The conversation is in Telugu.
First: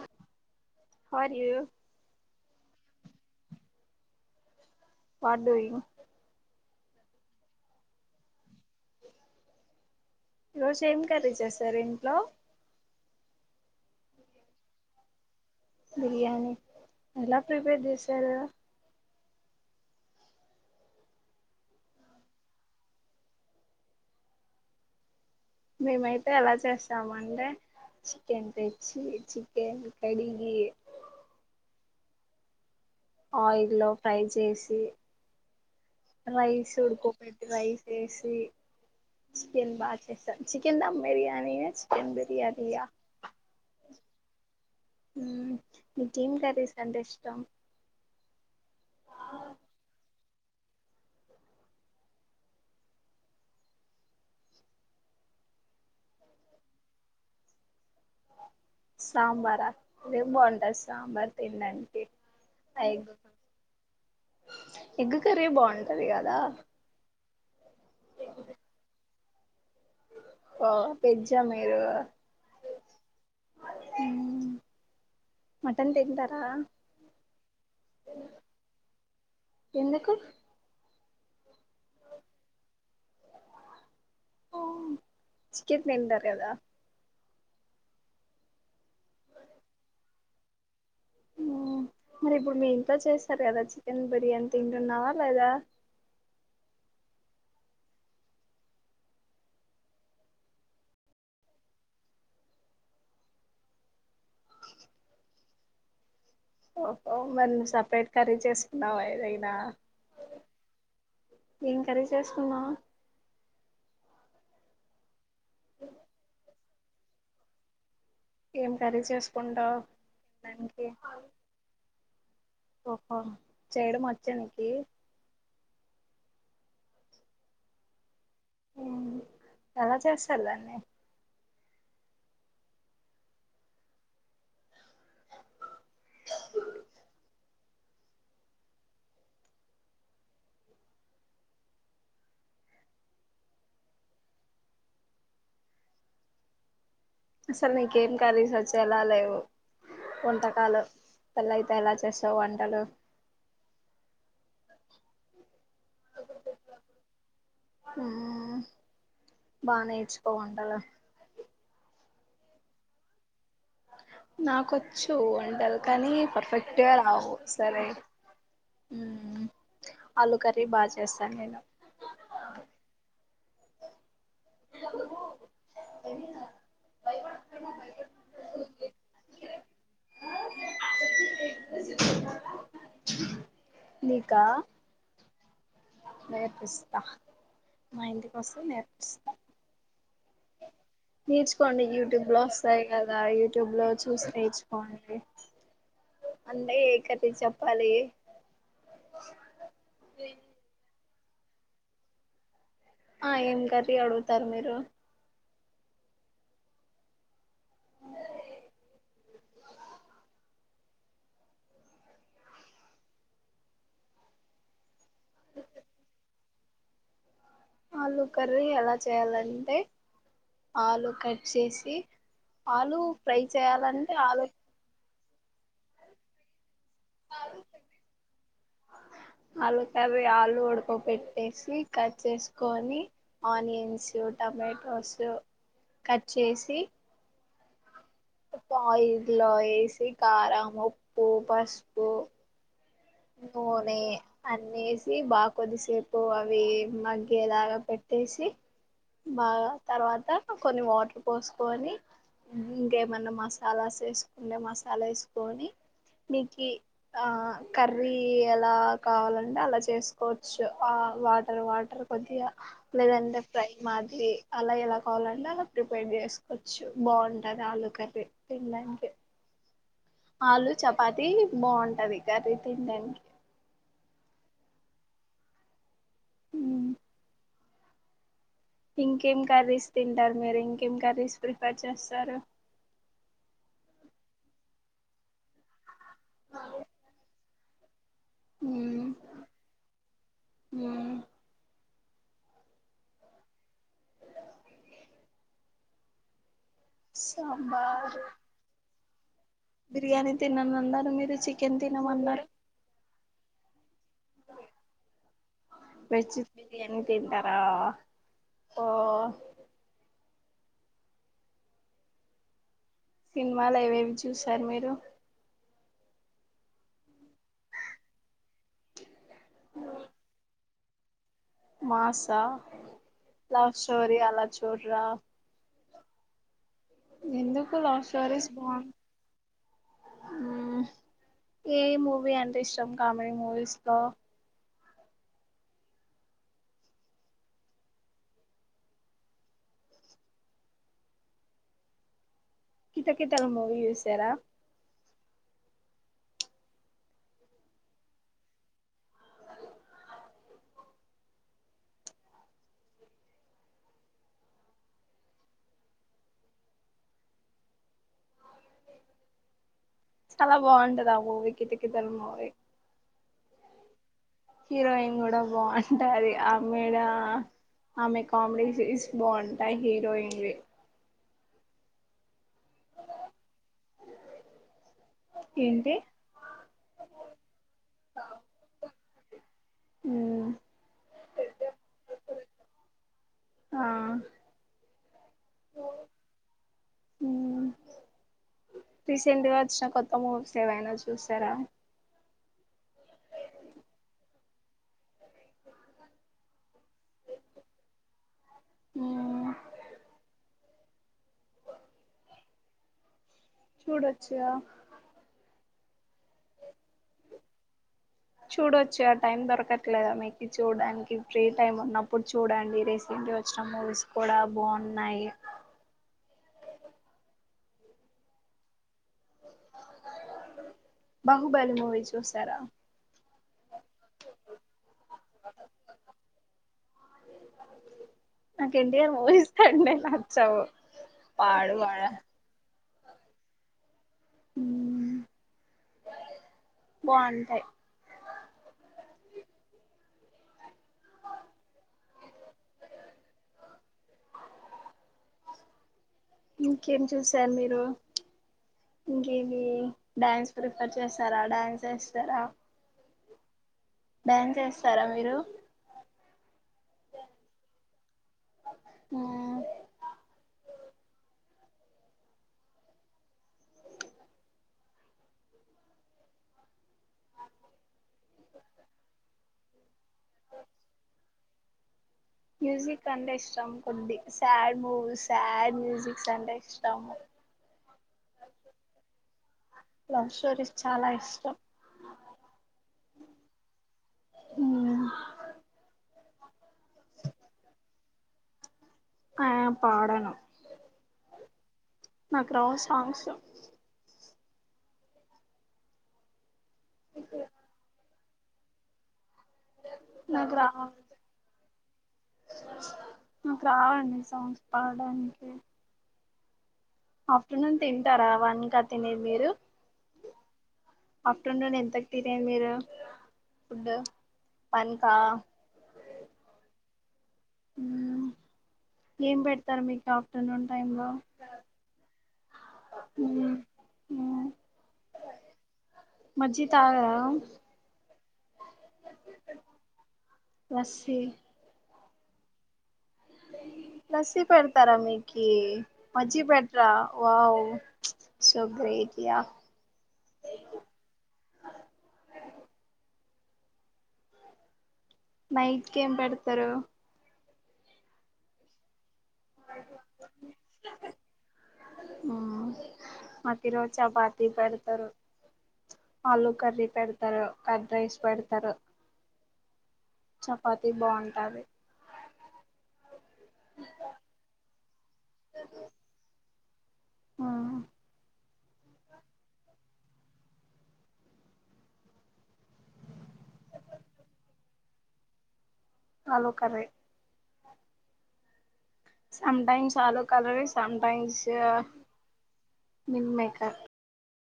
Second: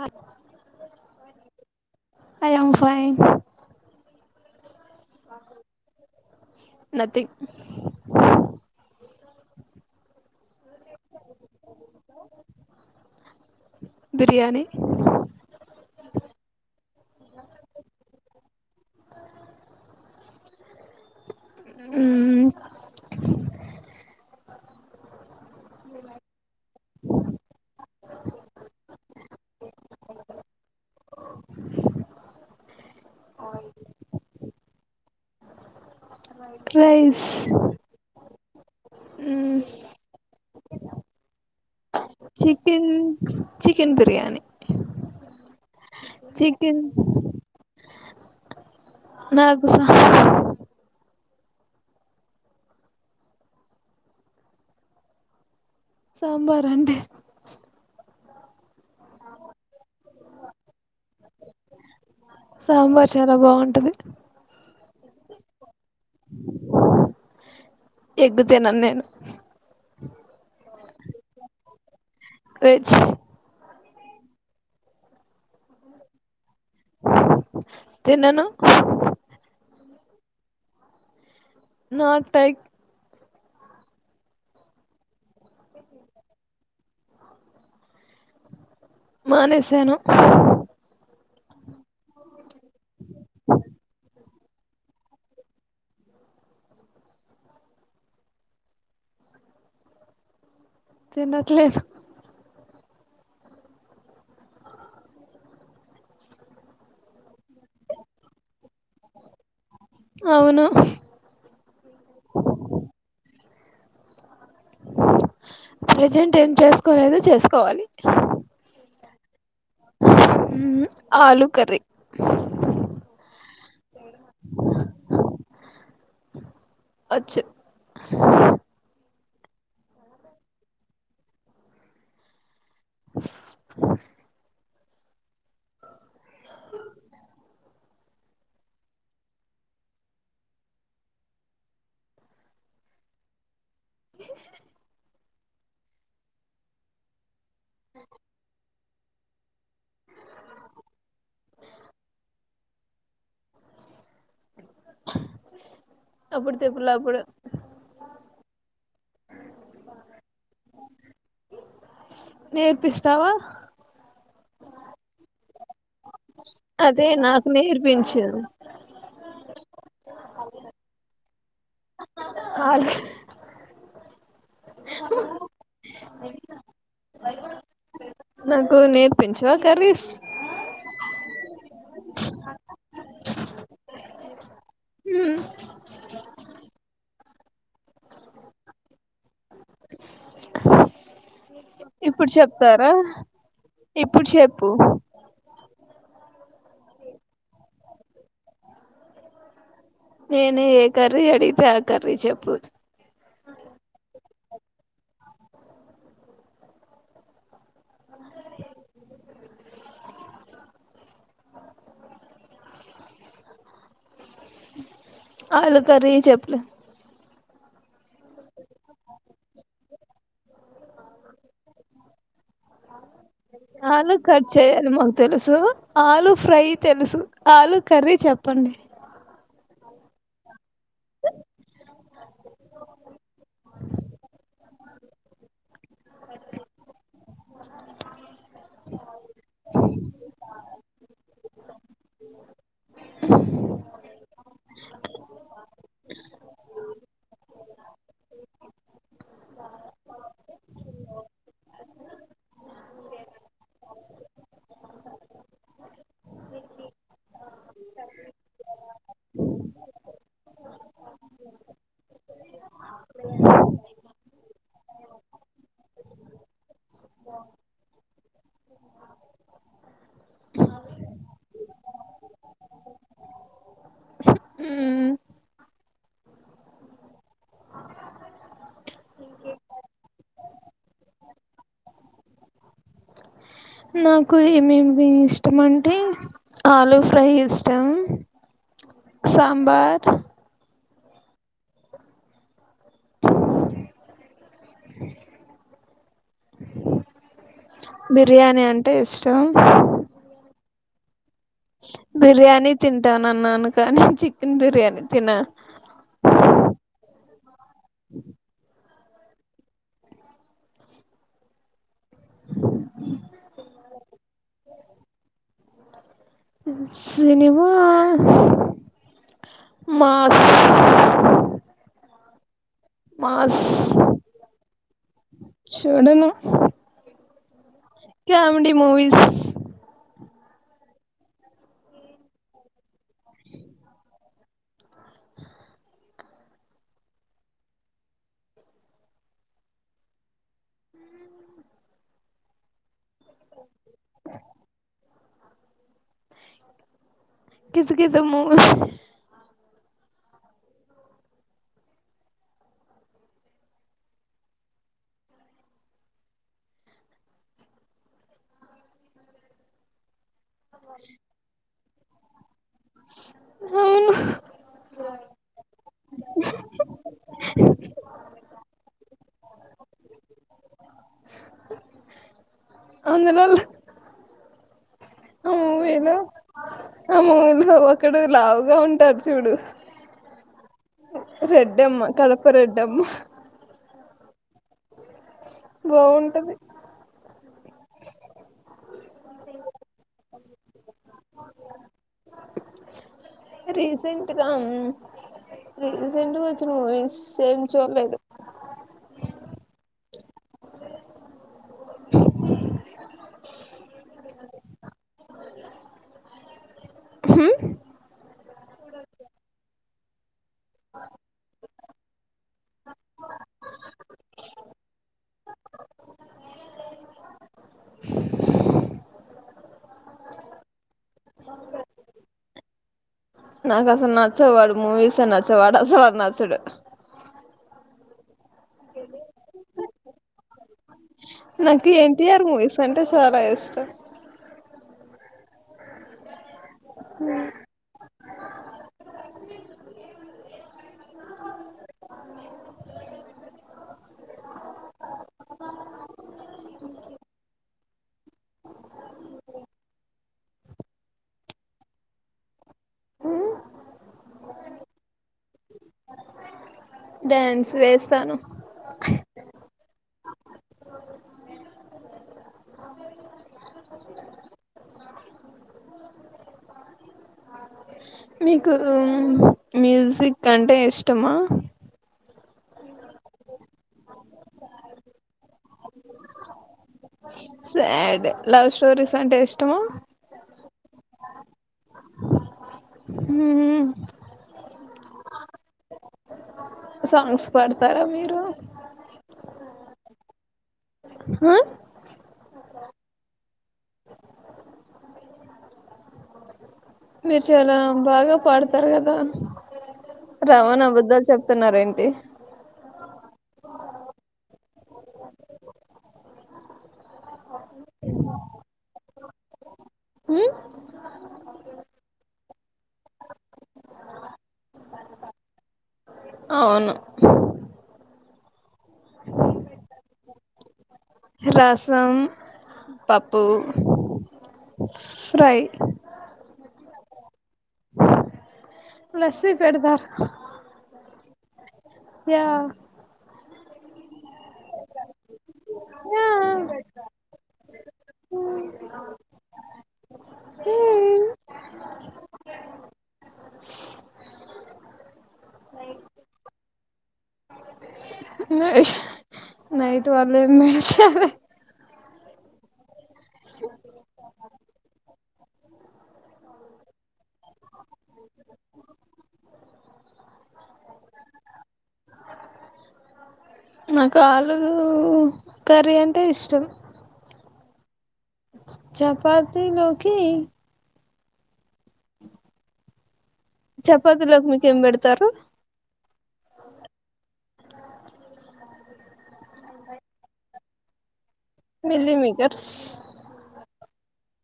ఆ how are you I am fine ఆ వాట్ డూయింగ్ నథింగ్ ఈ రోజు ఏం కర్రీ చేశారు ఇంట్లో? బిర్యానీ బిర్యానీ ఎలా ప్రిపేర్ చేశారు ఊమ్ మేమైతే ఎలా చే చేస్తామండి చికెన్ తెచ్చి చికెన్ కడిగి ఆయిల్లో ఫ్రై చేసి రైస్ ఉడుకో రైస్ పెట్టి రైస్ వేసి మ్మ్ చికెన్ బాగా చేస్తా చికెన్ దమ్ బిర్యానీయా చికెన్ బిర్యానీయా? కెన్ బిర్యానీ హూమ్ నీకేం కర్రీస్ చికెన్ అంటే ఇష్టం. నాకు స సాంబార్ అంటే సాంబారా అదేం బావుంటది సాంబార్ తినడానికి ఆ సాంబార్ ఎగ్ చాలా బాగుంటది ఎగ్గు కర్రీ బాగుంటది గదా. ఎగ్ తినను నేను ఓ వెజ్జా మీరు? వెజ్ మటన్ తింటారా? తిన్నాను ఎందుకు నాట్ టైక్ చికెన్ తింటారు కదా మానేసను మా మరి ఇప్పుడు మీ ఇంట్లో చేస్తారు కదా చికెన్ బిర్యానీ తింటున్నావా లేదా తినట్లేదు ఓహో మరి నువ్వు సపరేట్ కర్రీ చేసుకున్నావా ఏదైనా అవును ఏం కర్రీ చేసుకున్నావ్ ప్రజెంట్ ఏం చెస్ కోలేదు చేసుకోవాలి ఏం కర్రీ చేసుకుంటావ్ తినడానికి హ ఓహో చేయడం వచ్చానికి వచ్చు ఉమ్ ఎలా చేస్తారు దాన్ని ఆ హె హె హె అసలు నికేం కర్రీస్ వాచ్ తెల లేవు వంటకాలు పెళ్లి అయితే ఎలా చేస్తావు వంటలు అప్పుడు తిప్పులప్పుడు హుం బానేచ్చు బోండాల నేర్పిస్తావా నాకొచ్చు వంటల్ కానీ పర్ఫెక్ట్ గా అదే రావు నాకు సరే నేర్పించు ఆలు కర్రీ బా చేస్తా నేను అల్ నాకు నేర్పించవా కర్రీస్ నీకా మ్మ్. నేర్పిస్తా మా ఇంటికొస్తే నేర్పిస్తా నేర్చు కోండి యూట్యూబ్ ఇప్పుడు లో వస్తాయి చెప్తారా కదా యూట్యూబ్ లో ఇప్పుడు చూసి చెప్పు నేర్చుకోండి అండే ఏ కర్రీ చెప్పాలి నేనే ఏ కర్రీ అడిగితే ఆ కర్రీ చెప్పచ్ ఆ ఏం కర్రీ అడ తారు మీరు ఆలు కర్రీ చెప్పులే ఆలు కర్రీ ఎలా చేయాలంటే ఆలు కట్ చేసి ఆలు ఫ్రై చేయాలంటే ఆలు కట్ చేయాలి మాకు తెలుసు ఆలు ఫ్రై తెలుసు ఆలు కర్రీ చెప్పండి ఆలుకార్రీ ఆలుూ ఉడకపెట్టి పెట్టి కట్ చేసుకొని ఆనియన్స్ టమాటో సో కట్ చేసి ఆయిల్లో వేసి కారం ఉప్పు పసుపు నూనె అన్నీ వేసి బాగా కొద్దిసేపు అవి మగ్గేలాగా పెట్టేసి బాగా తర్వాత కొన్ని వాటర్ పోసుకొని ఇంకేమన్నా మసాలాస్ వేసుకుంటే మసాలా వేసుకొని మీకు కర్రీ ఎలా కావాలంటే అలా చేసుకోవచ్చు ఆ వాటర్ వాటర్ కొద్దిగా లేదంటే ఫ్రై మాదిరి అలా ఎలా కావాలంటే అలా ప్రిపేర్ చేసుకోవచ్చు బాగుంటది ఆలూకర్రీ పిల్లానికి ఆలు చపాతి బాగుంటది కర్రీ తినడానికి హ్మ్మ్ హ్మ్ ఇంకేం కర్రీస్ తింటారు మీరు ఇంకేం కర్రీస్ ప్రిఫర్ చేస్తారు నాకు ఏమేమి ఇష్టం అంటే ఆలు ఫ్రై ఇష్టం సాబార్ స బిర్యానీ అంటే ఇష్టం టం బిర్యానీ తినను అనరు మీరు చికెన్ తినమన్నారు బిర్యానీ తింటాన అన్నాను కానీ చికెన్ బిర్యానీ తిన వెజ్ బిర్యానీ తింటారా ఓ సినిమాలు అవేవి చూసారు మీరు సినిమా మాస మాసా మాస్ లవ్ స్టోరి అలా చూడరా చూడును ఎందుకు లవ్ స్టోరీస్ కామెడి బాగుం మూవీస్ ఏ మూవీ అంటే ఇష్టం కామెడీ మూవీస్ లో కితకితలు మూవీ చూసారా కితకితలు మూవీ చాలా బాగుంటది ఆ మూవీ కితకితలు కితలు మూవీ అవును హీరోయిన్ కూడ బాగ ఉంటది ఆమెడ ఆమె కామెడీ సీన్స్ బాగుంటాయి హీరోయిన్ వి అందులో ఏంటి మూవీ లో ఒక్కడు లావుగా ఉంటారు చూడు ఉమ్ రెడ్డమ్మ కడప రెడ్డమ్మ ఆ బాగుంటది రీసెంట్గా వచ్చిన కొత్త మూవీస్ ఏవైనా చూసార రీసెంట్గా రీసెంట్గా వచ్చిన మూవీస్ ఎం చూడలేదు అ చూడొచూగ చూడొచ్చు ఆ టైం దొరకట్లేదా మీకు చూడడానికి ఫ్రీ టైమ్ ఉన్నప్పుడు చూడండి రీసెంట్ వచ్చిన మూవీస్ కూడా బాన్నాయి బహుబలి మూవీ చూసార నాకు అసలు నచ్చావ్ వాడి మూవీస్ నచ్చవ్అసలు నాకి నచ్చడు నాకి యెన్ టి ఆర్ మూవీస్ అంటే నచ్చవు పాడు నాకి వాడ ఏంటియారు మూవి అంటే చాల ఇష్టం బాన్టాయ్ ఇంకేం చూసారు మీరు ఇంకేది డ్యాన్ ప్రిఫర్ చేస్తారా డ్యాన్స్ చేస్తారా డ్యాన్స్ చేస్తారా మీరు డ్యాన్స్ వేస్తాను ఉమ్ మీకు మ్యూజిక్ అంటే ఇష్టమ మ్యూజిక్ అంటే ఇష్టం కొది సాడ్ మూవీస్డ్ మ్యూజిక్స్ అంటే ఇష్టము సాడ్ లవ్ స్టోరీస్ అంటే ఇష్టమా లవ్ స్టోరీస్ చాల ఇష్టం సాంగ్స్ పడతార మీరు ఆ పాడను హ నాకు రావ్ సాంగ్స్ సు మీరు చాల బాగ పాడతారు కదా నాకు రా రవాని అభదలు చెప్తున్నార ఏంటి నాకు రావండి సాంగ్స్ పాడడానికి ఆఫ్టర్నూన్ తింటారా వన్కా తినేది మీరు ఆఫ్టర్నూన్ ఎంతకు తినేది మీరు ఫుడ్ వన్కా అవును ఉమ్ ఏం పెడతారు మీకు ఆఫ్టర్నూన్ టైమ్ లో రసం పప్పు ఫ్రై మజ్జి తాగరా లస్సీ పెడతార లస్సి నసి పడతారా మీకి మజ్జి పెట్టారా వావ్ శుభ్రీజయా యా నైట్కి ఏం పెడతారు ఇష్ నైట్ వాళ పెడితే అదే ఆ మాకు ఈ రోజు చపాతీ పెడతారు ఆలు కర్రీ పేడా తారు కడ్ రైస్ పెడతారు చపాతి బాగుంటది నాకు ఆలు కర్రీ అంటే ఇష్టం మ్మ్ చపాతి లోకి చపాతిలోకి మీకేం పెడతారు ఆలు కర్రీ సటైమ్స్ ఆలు కలరే సటైమ్స్ మలి మీగర్ మేకర్